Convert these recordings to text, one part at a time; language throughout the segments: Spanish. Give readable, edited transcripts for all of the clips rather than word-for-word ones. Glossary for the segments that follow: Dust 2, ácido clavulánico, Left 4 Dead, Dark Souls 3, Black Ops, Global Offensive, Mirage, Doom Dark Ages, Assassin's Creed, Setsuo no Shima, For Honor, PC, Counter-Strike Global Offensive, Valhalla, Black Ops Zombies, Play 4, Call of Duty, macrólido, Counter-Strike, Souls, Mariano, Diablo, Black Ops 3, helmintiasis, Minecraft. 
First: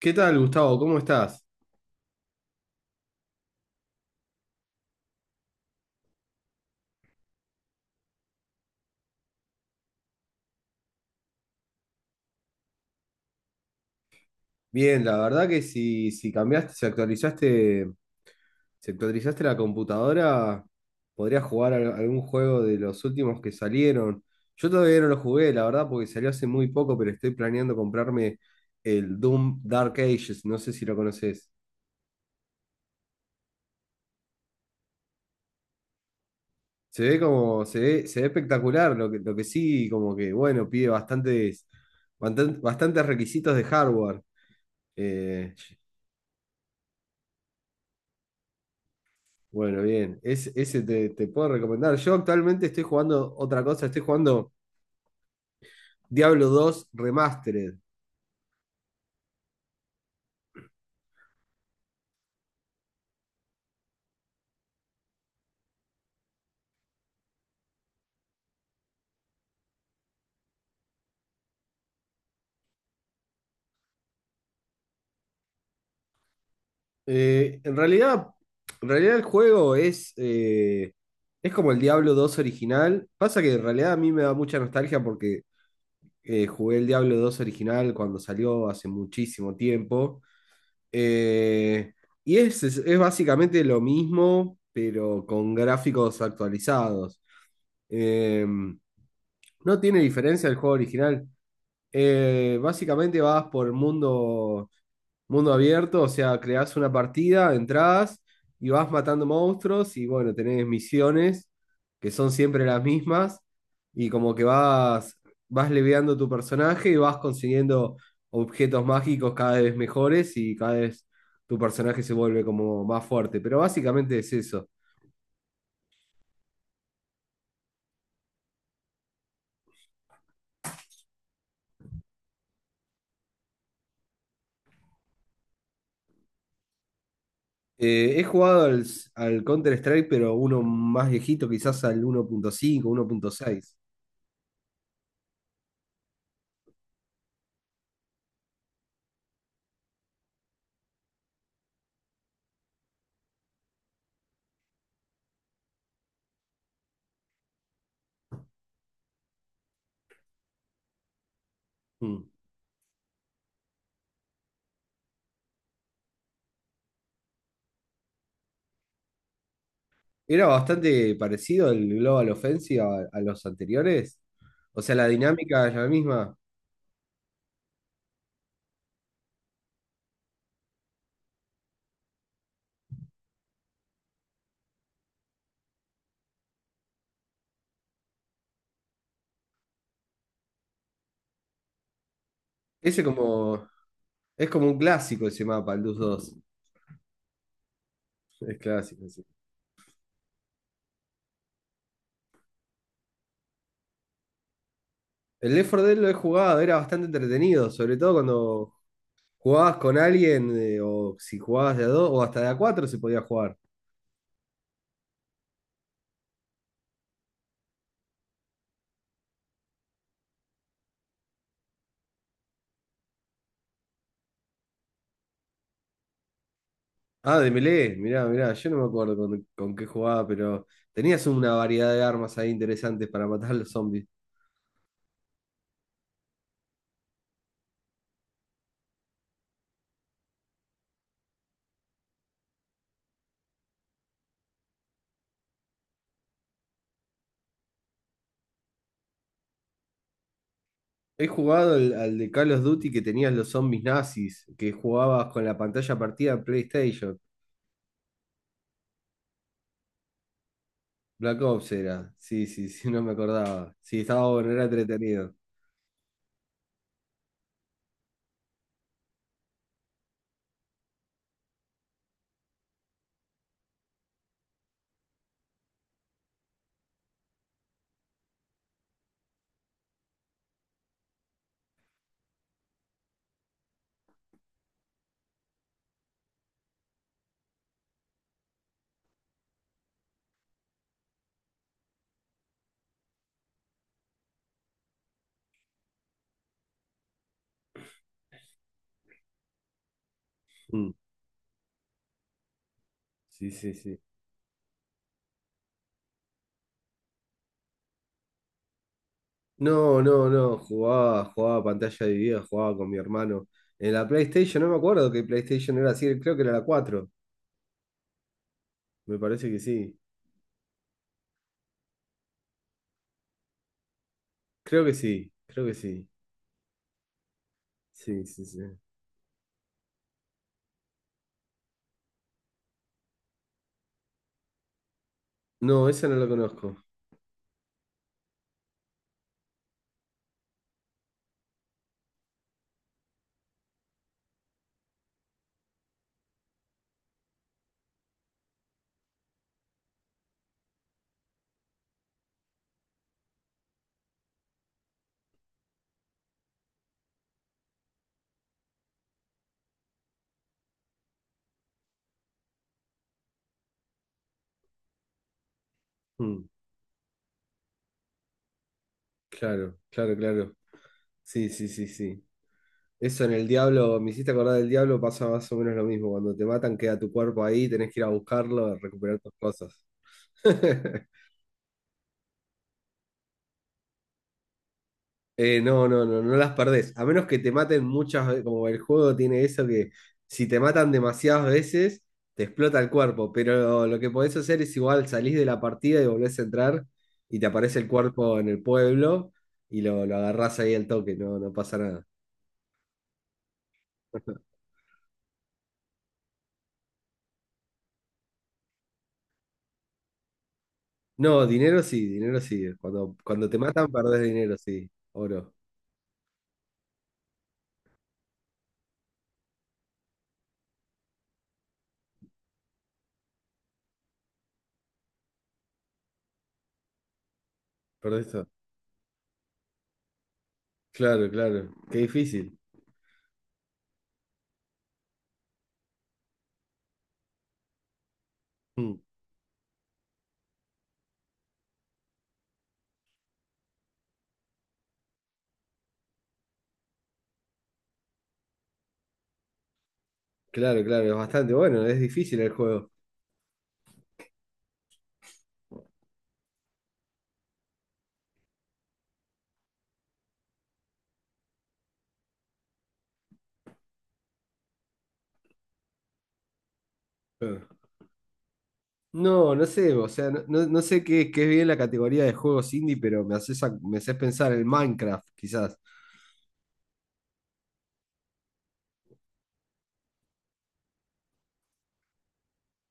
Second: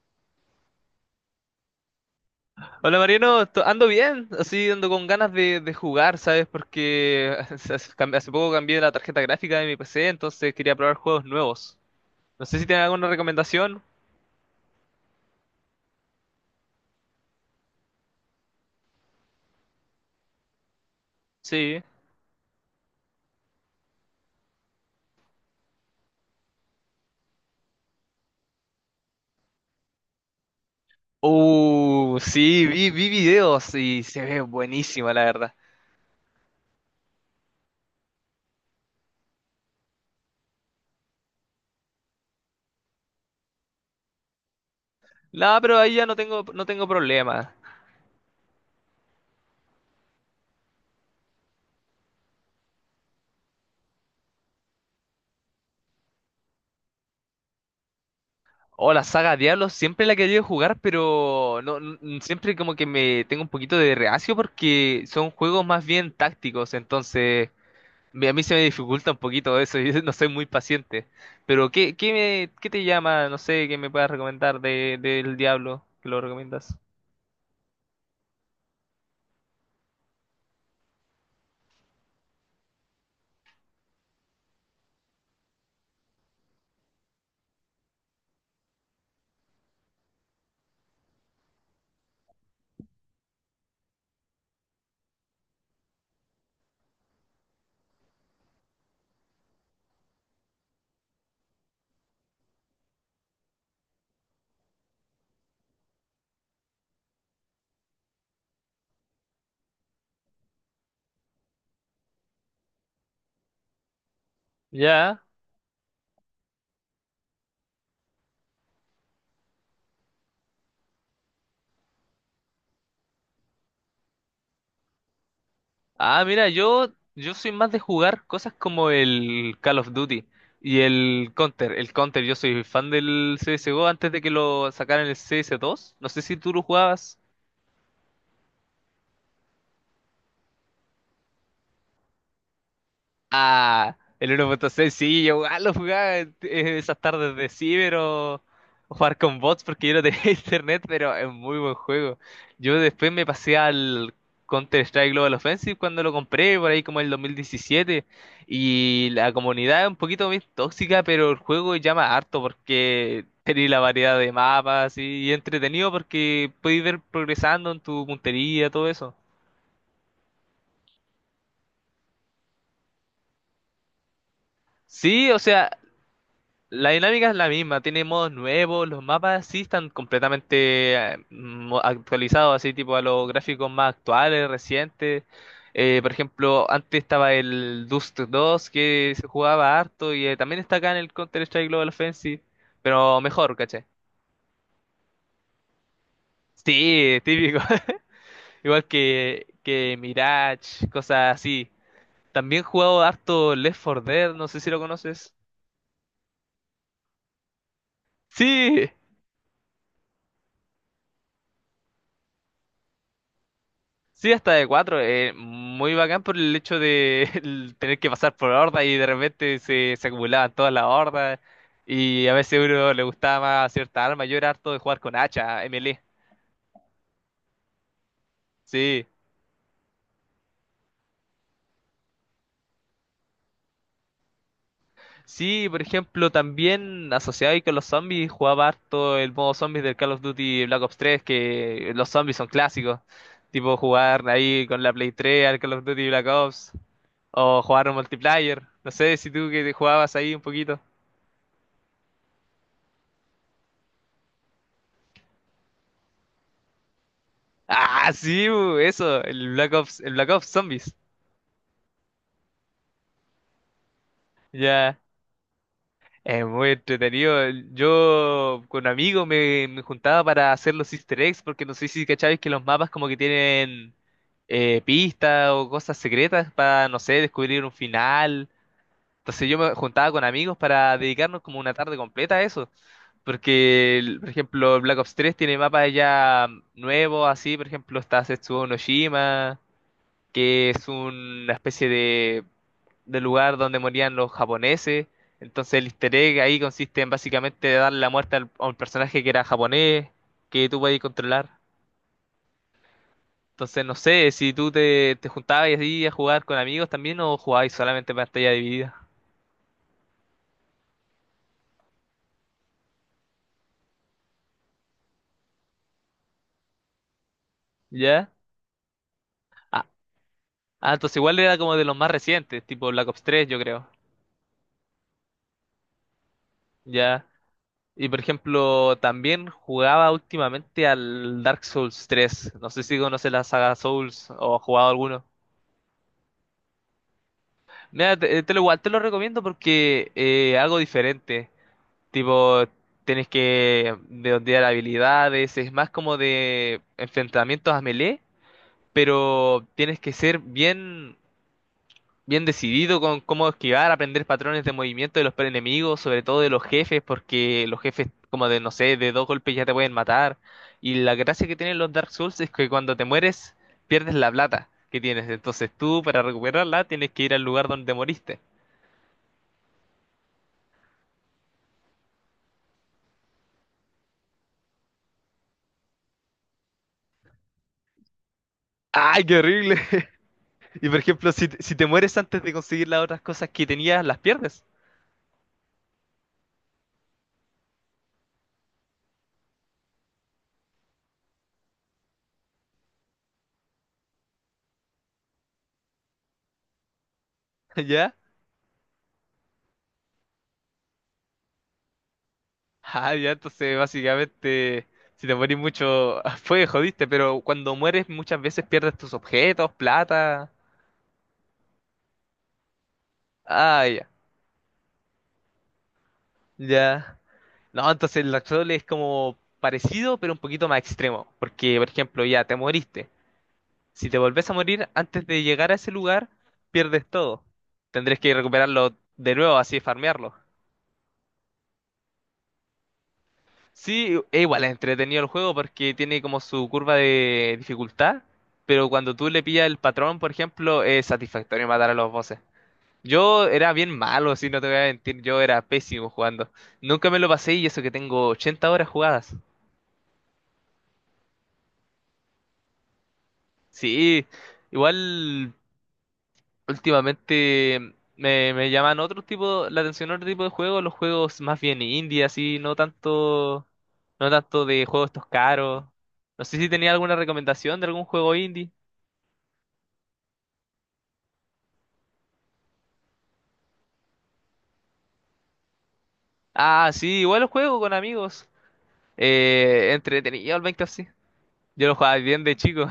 ¿Qué tal, Gustavo? ¿Cómo estás? Hola Mariano, ando bien, así ando con ganas de jugar, ¿sabes? Porque hace poco cambié la tarjeta gráfica de mi PC, entonces quería probar juegos nuevos. No sé si tienen alguna recomendación. Bien, la verdad que si cambiaste, si actualizaste la computadora, podrías jugar Sí. Algún juego de los últimos que salieron. Yo todavía no lo jugué, la verdad, porque salió hace muy poco, pero estoy planeando comprarme el Doom Dark Ages, no sé si lo conoces. Sí, vi videos y se ve buenísima, la verdad. Se ve como, se ve espectacular, lo que sí, como que, bueno, pide bastantes requisitos de hardware. Eh, No, pero ahí ya no tengo, no tengo problema. Bueno, bien. Ese te puedo recomendar. Yo actualmente estoy jugando otra cosa, estoy jugando Diablo 2 Remastered. Oh, la saga Diablo siempre la he querido jugar, pero no, n- siempre como que me tengo un poquito de reacio porque son juegos más bien tácticos, entonces a mí se me dificulta un poquito eso, yo no soy muy paciente. Pero ¿qué te llama? No sé, ¿qué me puedas recomendar de, del Diablo? ¿Que lo recomiendas? Eh, en realidad, en realidad, el juego es como el Diablo 2 original. Pasa que en realidad a mí me da mucha nostalgia porque jugué el Diablo 2 original cuando salió hace muchísimo tiempo. Eh, y es básicamente lo mismo, pero con gráficos actualizados. Em, no tiene diferencia del juego original. Básicamente vas por el mundo, mundo abierto, o sea, creás una partida, entrás y vas matando monstruos y bueno, tenés misiones que son siempre las mismas y como que vas, Ya. vas leveando tu personaje y vas consiguiendo objetos mágicos cada vez mejores y cada vez tu personaje se vuelve como más fuerte. Pero básicamente es eso. Ah, mira, yo soy más de jugar cosas como el Call of Duty y el Counter. El Counter, yo soy fan del CSGO antes de que lo sacaran el CS2. No sé si tú lo jugabas. He jugado al Counter-Strike, pero uno más viejito, quizás al 1.5, 1.6. Ah, el 1.6, sí, yo igual lo jugaba en- esas tardes de ciber o jugar con bots porque yo no tenía internet, pero es muy buen juego. Yo después me pasé al Counter-Strike Global Offensive cuando lo compré, por ahí como el 2017, y la comunidad es un poquito más tóxica, pero el juego llama Mm. harto porque tenéis la variedad de mapas y entretenido porque podéis ver progresando en tu puntería, todo eso. Era bastante parecido el Global Offensive a los anteriores. O sea, la Sí, o dinámica es sea, la misma. la dinámica es la misma, tiene modos nuevos, los mapas sí están completamente actualizados, así tipo a los gráficos más actuales, recientes. Por ejemplo, antes estaba el Dust 2 que se jugaba harto y también está acá en el Counter-Strike Global Offensive, Ese pero mejor, como, ¿cachai? es como un clásico ese mapa, el Dus 2. Sí, típico. Es Igual clásico, sí. Que Mirage, cosas así. También he jugado harto Left 4 Dead, no sé si lo conoces. El Left 4 Dead lo he jugado, era bastante entretenido, sobre todo cuando Sí. jugabas con alguien, o si jugabas de a 2, o hasta de a 4 se podía jugar. Sí, hasta de cuatro. Muy bacán por el hecho de el tener que pasar por hordas y de repente se acumulaban todas las hordas. Y a veces a uno le gustaba más cierta arma. Yo era harto de jugar con hacha, melee. Ah, de melee, mirá, mirá, yo no me Sí. acuerdo con qué jugaba, pero tenías una variedad de armas ahí interesantes para matar a los zombies. Sí, por ejemplo, también asociado ahí con los zombies, jugaba harto el modo zombies del Call of Duty Black Ops tres, que los zombies son clásicos. Tipo jugar ahí con la Play 3 al Call of Duty Black Ops. O jugar un multiplayer. No sé si tú que te jugabas ahí un poquito. He jugado al de Call of Duty que tenías los zombies nazis, que jugabas con la pantalla partida en PlayStation. Ah, sí, bu, eso, el Black Ops Zombies. Black Ops era. Sí, sí, sí, no me acordaba. Sí, estaba bueno, era Ya, entretenido. es muy entretenido. Yo con amigos me juntaba para hacer los Easter eggs, porque no sé si cacháis que los mapas como que tienen pistas o cosas secretas para, no sé, descubrir un final. Entonces yo me juntaba con amigos para dedicarnos como una tarde completa a eso. Porque, por ejemplo, el Black Ops 3 tiene mapas ya nuevos, así, por ejemplo, está Setsuo no Shima, que es una especie de del lugar donde morían los japoneses. Entonces el easter egg ahí consiste en básicamente darle la muerte a un personaje que era japonés, que tú Mm, podías controlar. sí, sí, Entonces no sí. sé si tú te juntabas así a jugar con amigos también o jugabas solamente pantalla dividida. No, no, no, jugaba pantalla dividida, jugaba con mi hermano. En la PlayStation, no me acuerdo que PlayStation era, así, creo que era la 4. ¿Ya? Me parece que Ah, sí. ah, entonces igual era como de los más recientes, tipo Black Ops 3 yo creo. Creo que sí, creo que sí. ¿Ya? Y por Sí, sí, sí. ejemplo, también jugaba últimamente al Dark Souls 3. No sé si conoces la saga Souls o has jugado alguno. No, esa no la conozco. Mira, te lo igual te lo recomiendo porque algo diferente. Tipo, tienes que desbloquear habilidades, es más como de enfrentamientos a melee, pero tienes que ser bien, bien decidido con cómo esquivar, aprender patrones de movimiento de los enemigos, sobre todo de los jefes, porque los jefes como de, no sé, de dos golpes ya te pueden matar. Y la gracia que tienen los Dark Souls es que cuando te mueres, pierdes la plata que tienes. Entonces tú, para Mm, recuperarla, tienes que ir al lugar donde moriste. claro, claro, claro. Sí, sí, sí, sí. Eso en el Diablo, me hiciste acordar del Diablo, pasa más o menos lo mismo. Cuando te matan, queda tu cuerpo ahí, tenés que ir a buscarlo, a recuperar ¡Ay, tus qué horrible! cosas. Y por ejemplo, si te mueres antes de conseguir las otras cosas que tenías, las pierdes. No, no, no, no las perdés. A menos que te maten muchas veces, como el juego tiene eso que si te matan demasiadas veces, te explota el cuerpo. Pero lo que podés hacer es igual, salís de la partida y volvés a entrar y te aparece el ¿Ya? cuerpo en el pueblo y lo agarrás ahí al toque, no, no pasa nada. Ah, ya, entonces básicamente, si te morís mucho, fue, jodiste, pero cuando mueres muchas veces pierdes tus objetos, plata. No, dinero sí, dinero sí. Cuando te Ah, matan, ya. perdés dinero, sí. Oro. Ya. No, entonces el actual es como parecido, pero un poquito más extremo. Porque, por ejemplo, ya te moriste. Si te volvés a morir antes de llegar a ese lugar, pierdes todo. Tendrás Perdés que todo. recuperarlo de nuevo, así farmearlo. Claro, claro. Qué difícil. Sí, e igual es entretenido el juego porque tiene como su curva de dificultad, pero Mm, cuando tú le pillas el patrón, por ejemplo, es satisfactorio matar a los bosses. Yo era bien malo, si no te voy a mentir, yo era pésimo jugando. Nunca me lo pasé y eso que tengo 80 horas jugadas. claro, claro, es bastante bueno, es difícil el juego. Sí, igual últimamente me llaman otro tipo, la atención otro tipo de juegos, los juegos más bien indie, así, no tanto de juegos estos caros. No sé si tenía alguna recomendación de Ah. algún juego indie. No, no sé, o sea, no sé qué es bien la categoría de juegos indie, pero me haces, me haces pensar en Minecraft, quizás. Ah, sí, igual lo juego con amigos. Entretenido el Minecraft, sí. Yo lo jugaba bien de chico.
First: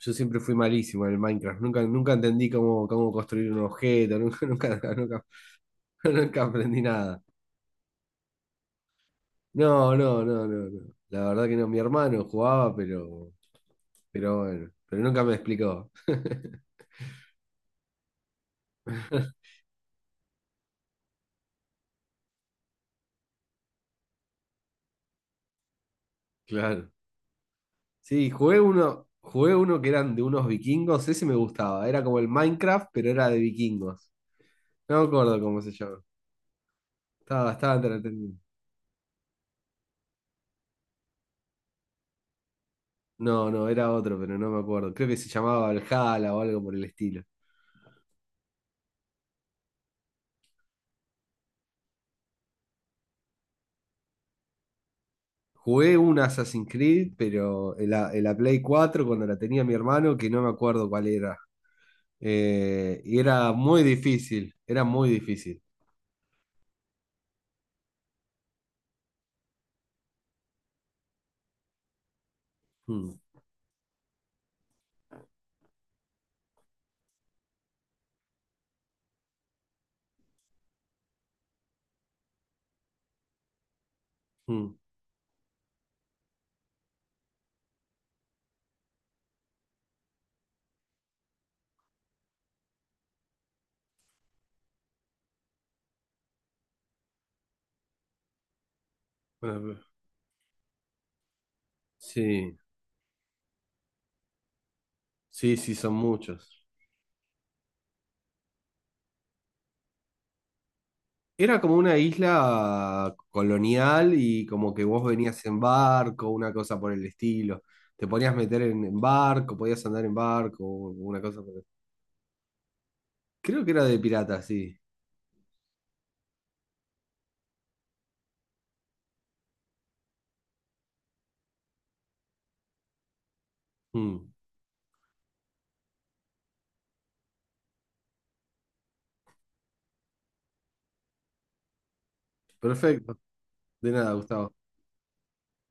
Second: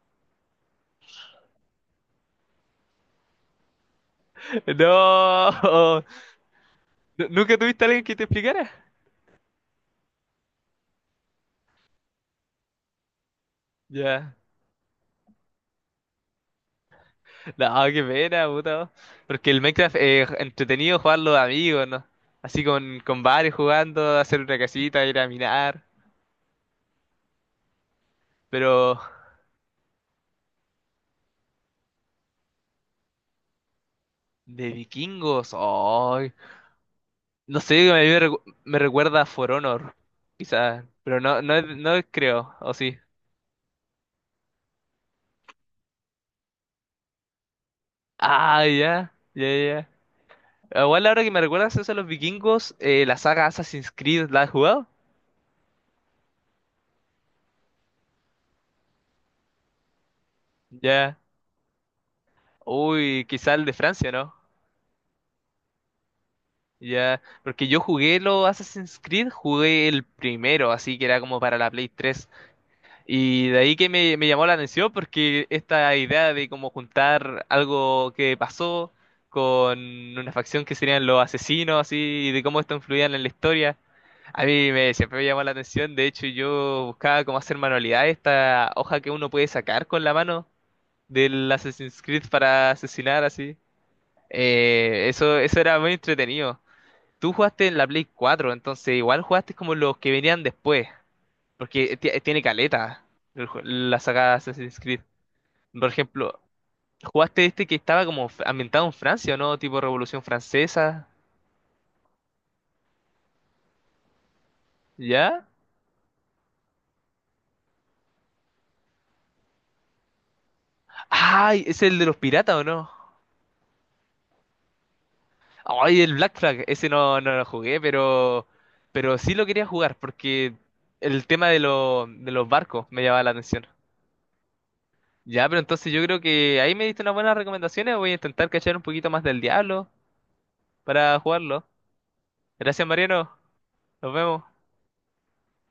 Yo siempre fui malísimo en el Minecraft, nunca entendí cómo construir un objeto, nunca, nunca, nunca, No, nunca aprendí nada. ¿Nunca tuviste a alguien que te explicara? No, no, no, no, no. La verdad que no, mi hermano jugaba, pero, Ya. pero bueno, pero nunca me explicó. No, qué pena, puta. Porque el Minecraft es entretenido jugarlo de amigos, ¿no? Así con varios jugando, hacer una casita, ir a minar. Claro. Sí, jugué Pero uno, jugué uno que eran de unos vikingos, ese me gustaba. Era como el Minecraft, pero era de vikingos. de No me acuerdo vikingos, cómo se llama. ay. Estaba No bastante sé, a mí me, entretenido. recu- me recuerda a For Honor, quizás. Pero no, no, no creo, o sí. No, no, era otro, pero no me acuerdo. Creo que se llamaba Valhalla o algo por el estilo. Ah, ya, ya, ya. Ah, igual ahora que me recuerdas eso de los vikingos, la saga Assassin's Creed, ¿la has jugado? Jugué un Assassin's Creed, pero en la Play 4 cuando la tenía mi hermano, que no me acuerdo cuál Ya. era. Y Uy, era quizá el de muy Francia, ¿no? difícil, era muy difícil. Ya. Porque yo jugué los Assassin's Creed, jugué el primero, así que era como para la Play 3. Mm, Y de ahí que me llamó la atención porque esta idea de como juntar algo que pasó con una facción que serían los asesinos, así, y de cómo esto influía en la historia. Mm. Siempre me llamó la atención, de hecho yo buscaba cómo hacer manualidades, esta hoja que uno puede sacar con la mano del Assassin's Creed para asesinar así. Eso era muy entretenido. Tú jugaste en la Play 4, entonces igual jugaste Bueno, como pero- los que venían después, porque tiene Sí, caleta la saga Assassin's Creed. sí, sí, Por son ejemplo, muchos. jugaste este que estaba como ambientado en Francia, ¿o ¿no? Tipo Revolución Francesa, Era como una isla colonial y como que vos venías ¿ya? en barco, una cosa por el estilo. Te podías meter en barco, podías andar en barco, una cosa por el- Ay, es el de los piratas, ¿o no? Creo que era de pirata, sí. Ay, el Black Flag, ese no, no lo jugué, pero sí lo quería jugar porque el tema de los barcos me llamaba la atención. Mm. Ya, pero entonces yo creo que ahí me diste unas buenas recomendaciones. Voy a intentar cachar un poquito más del diablo para jugarlo. Gracias, Perfecto. Mariano. De Nos nada, vemos. Gustavo.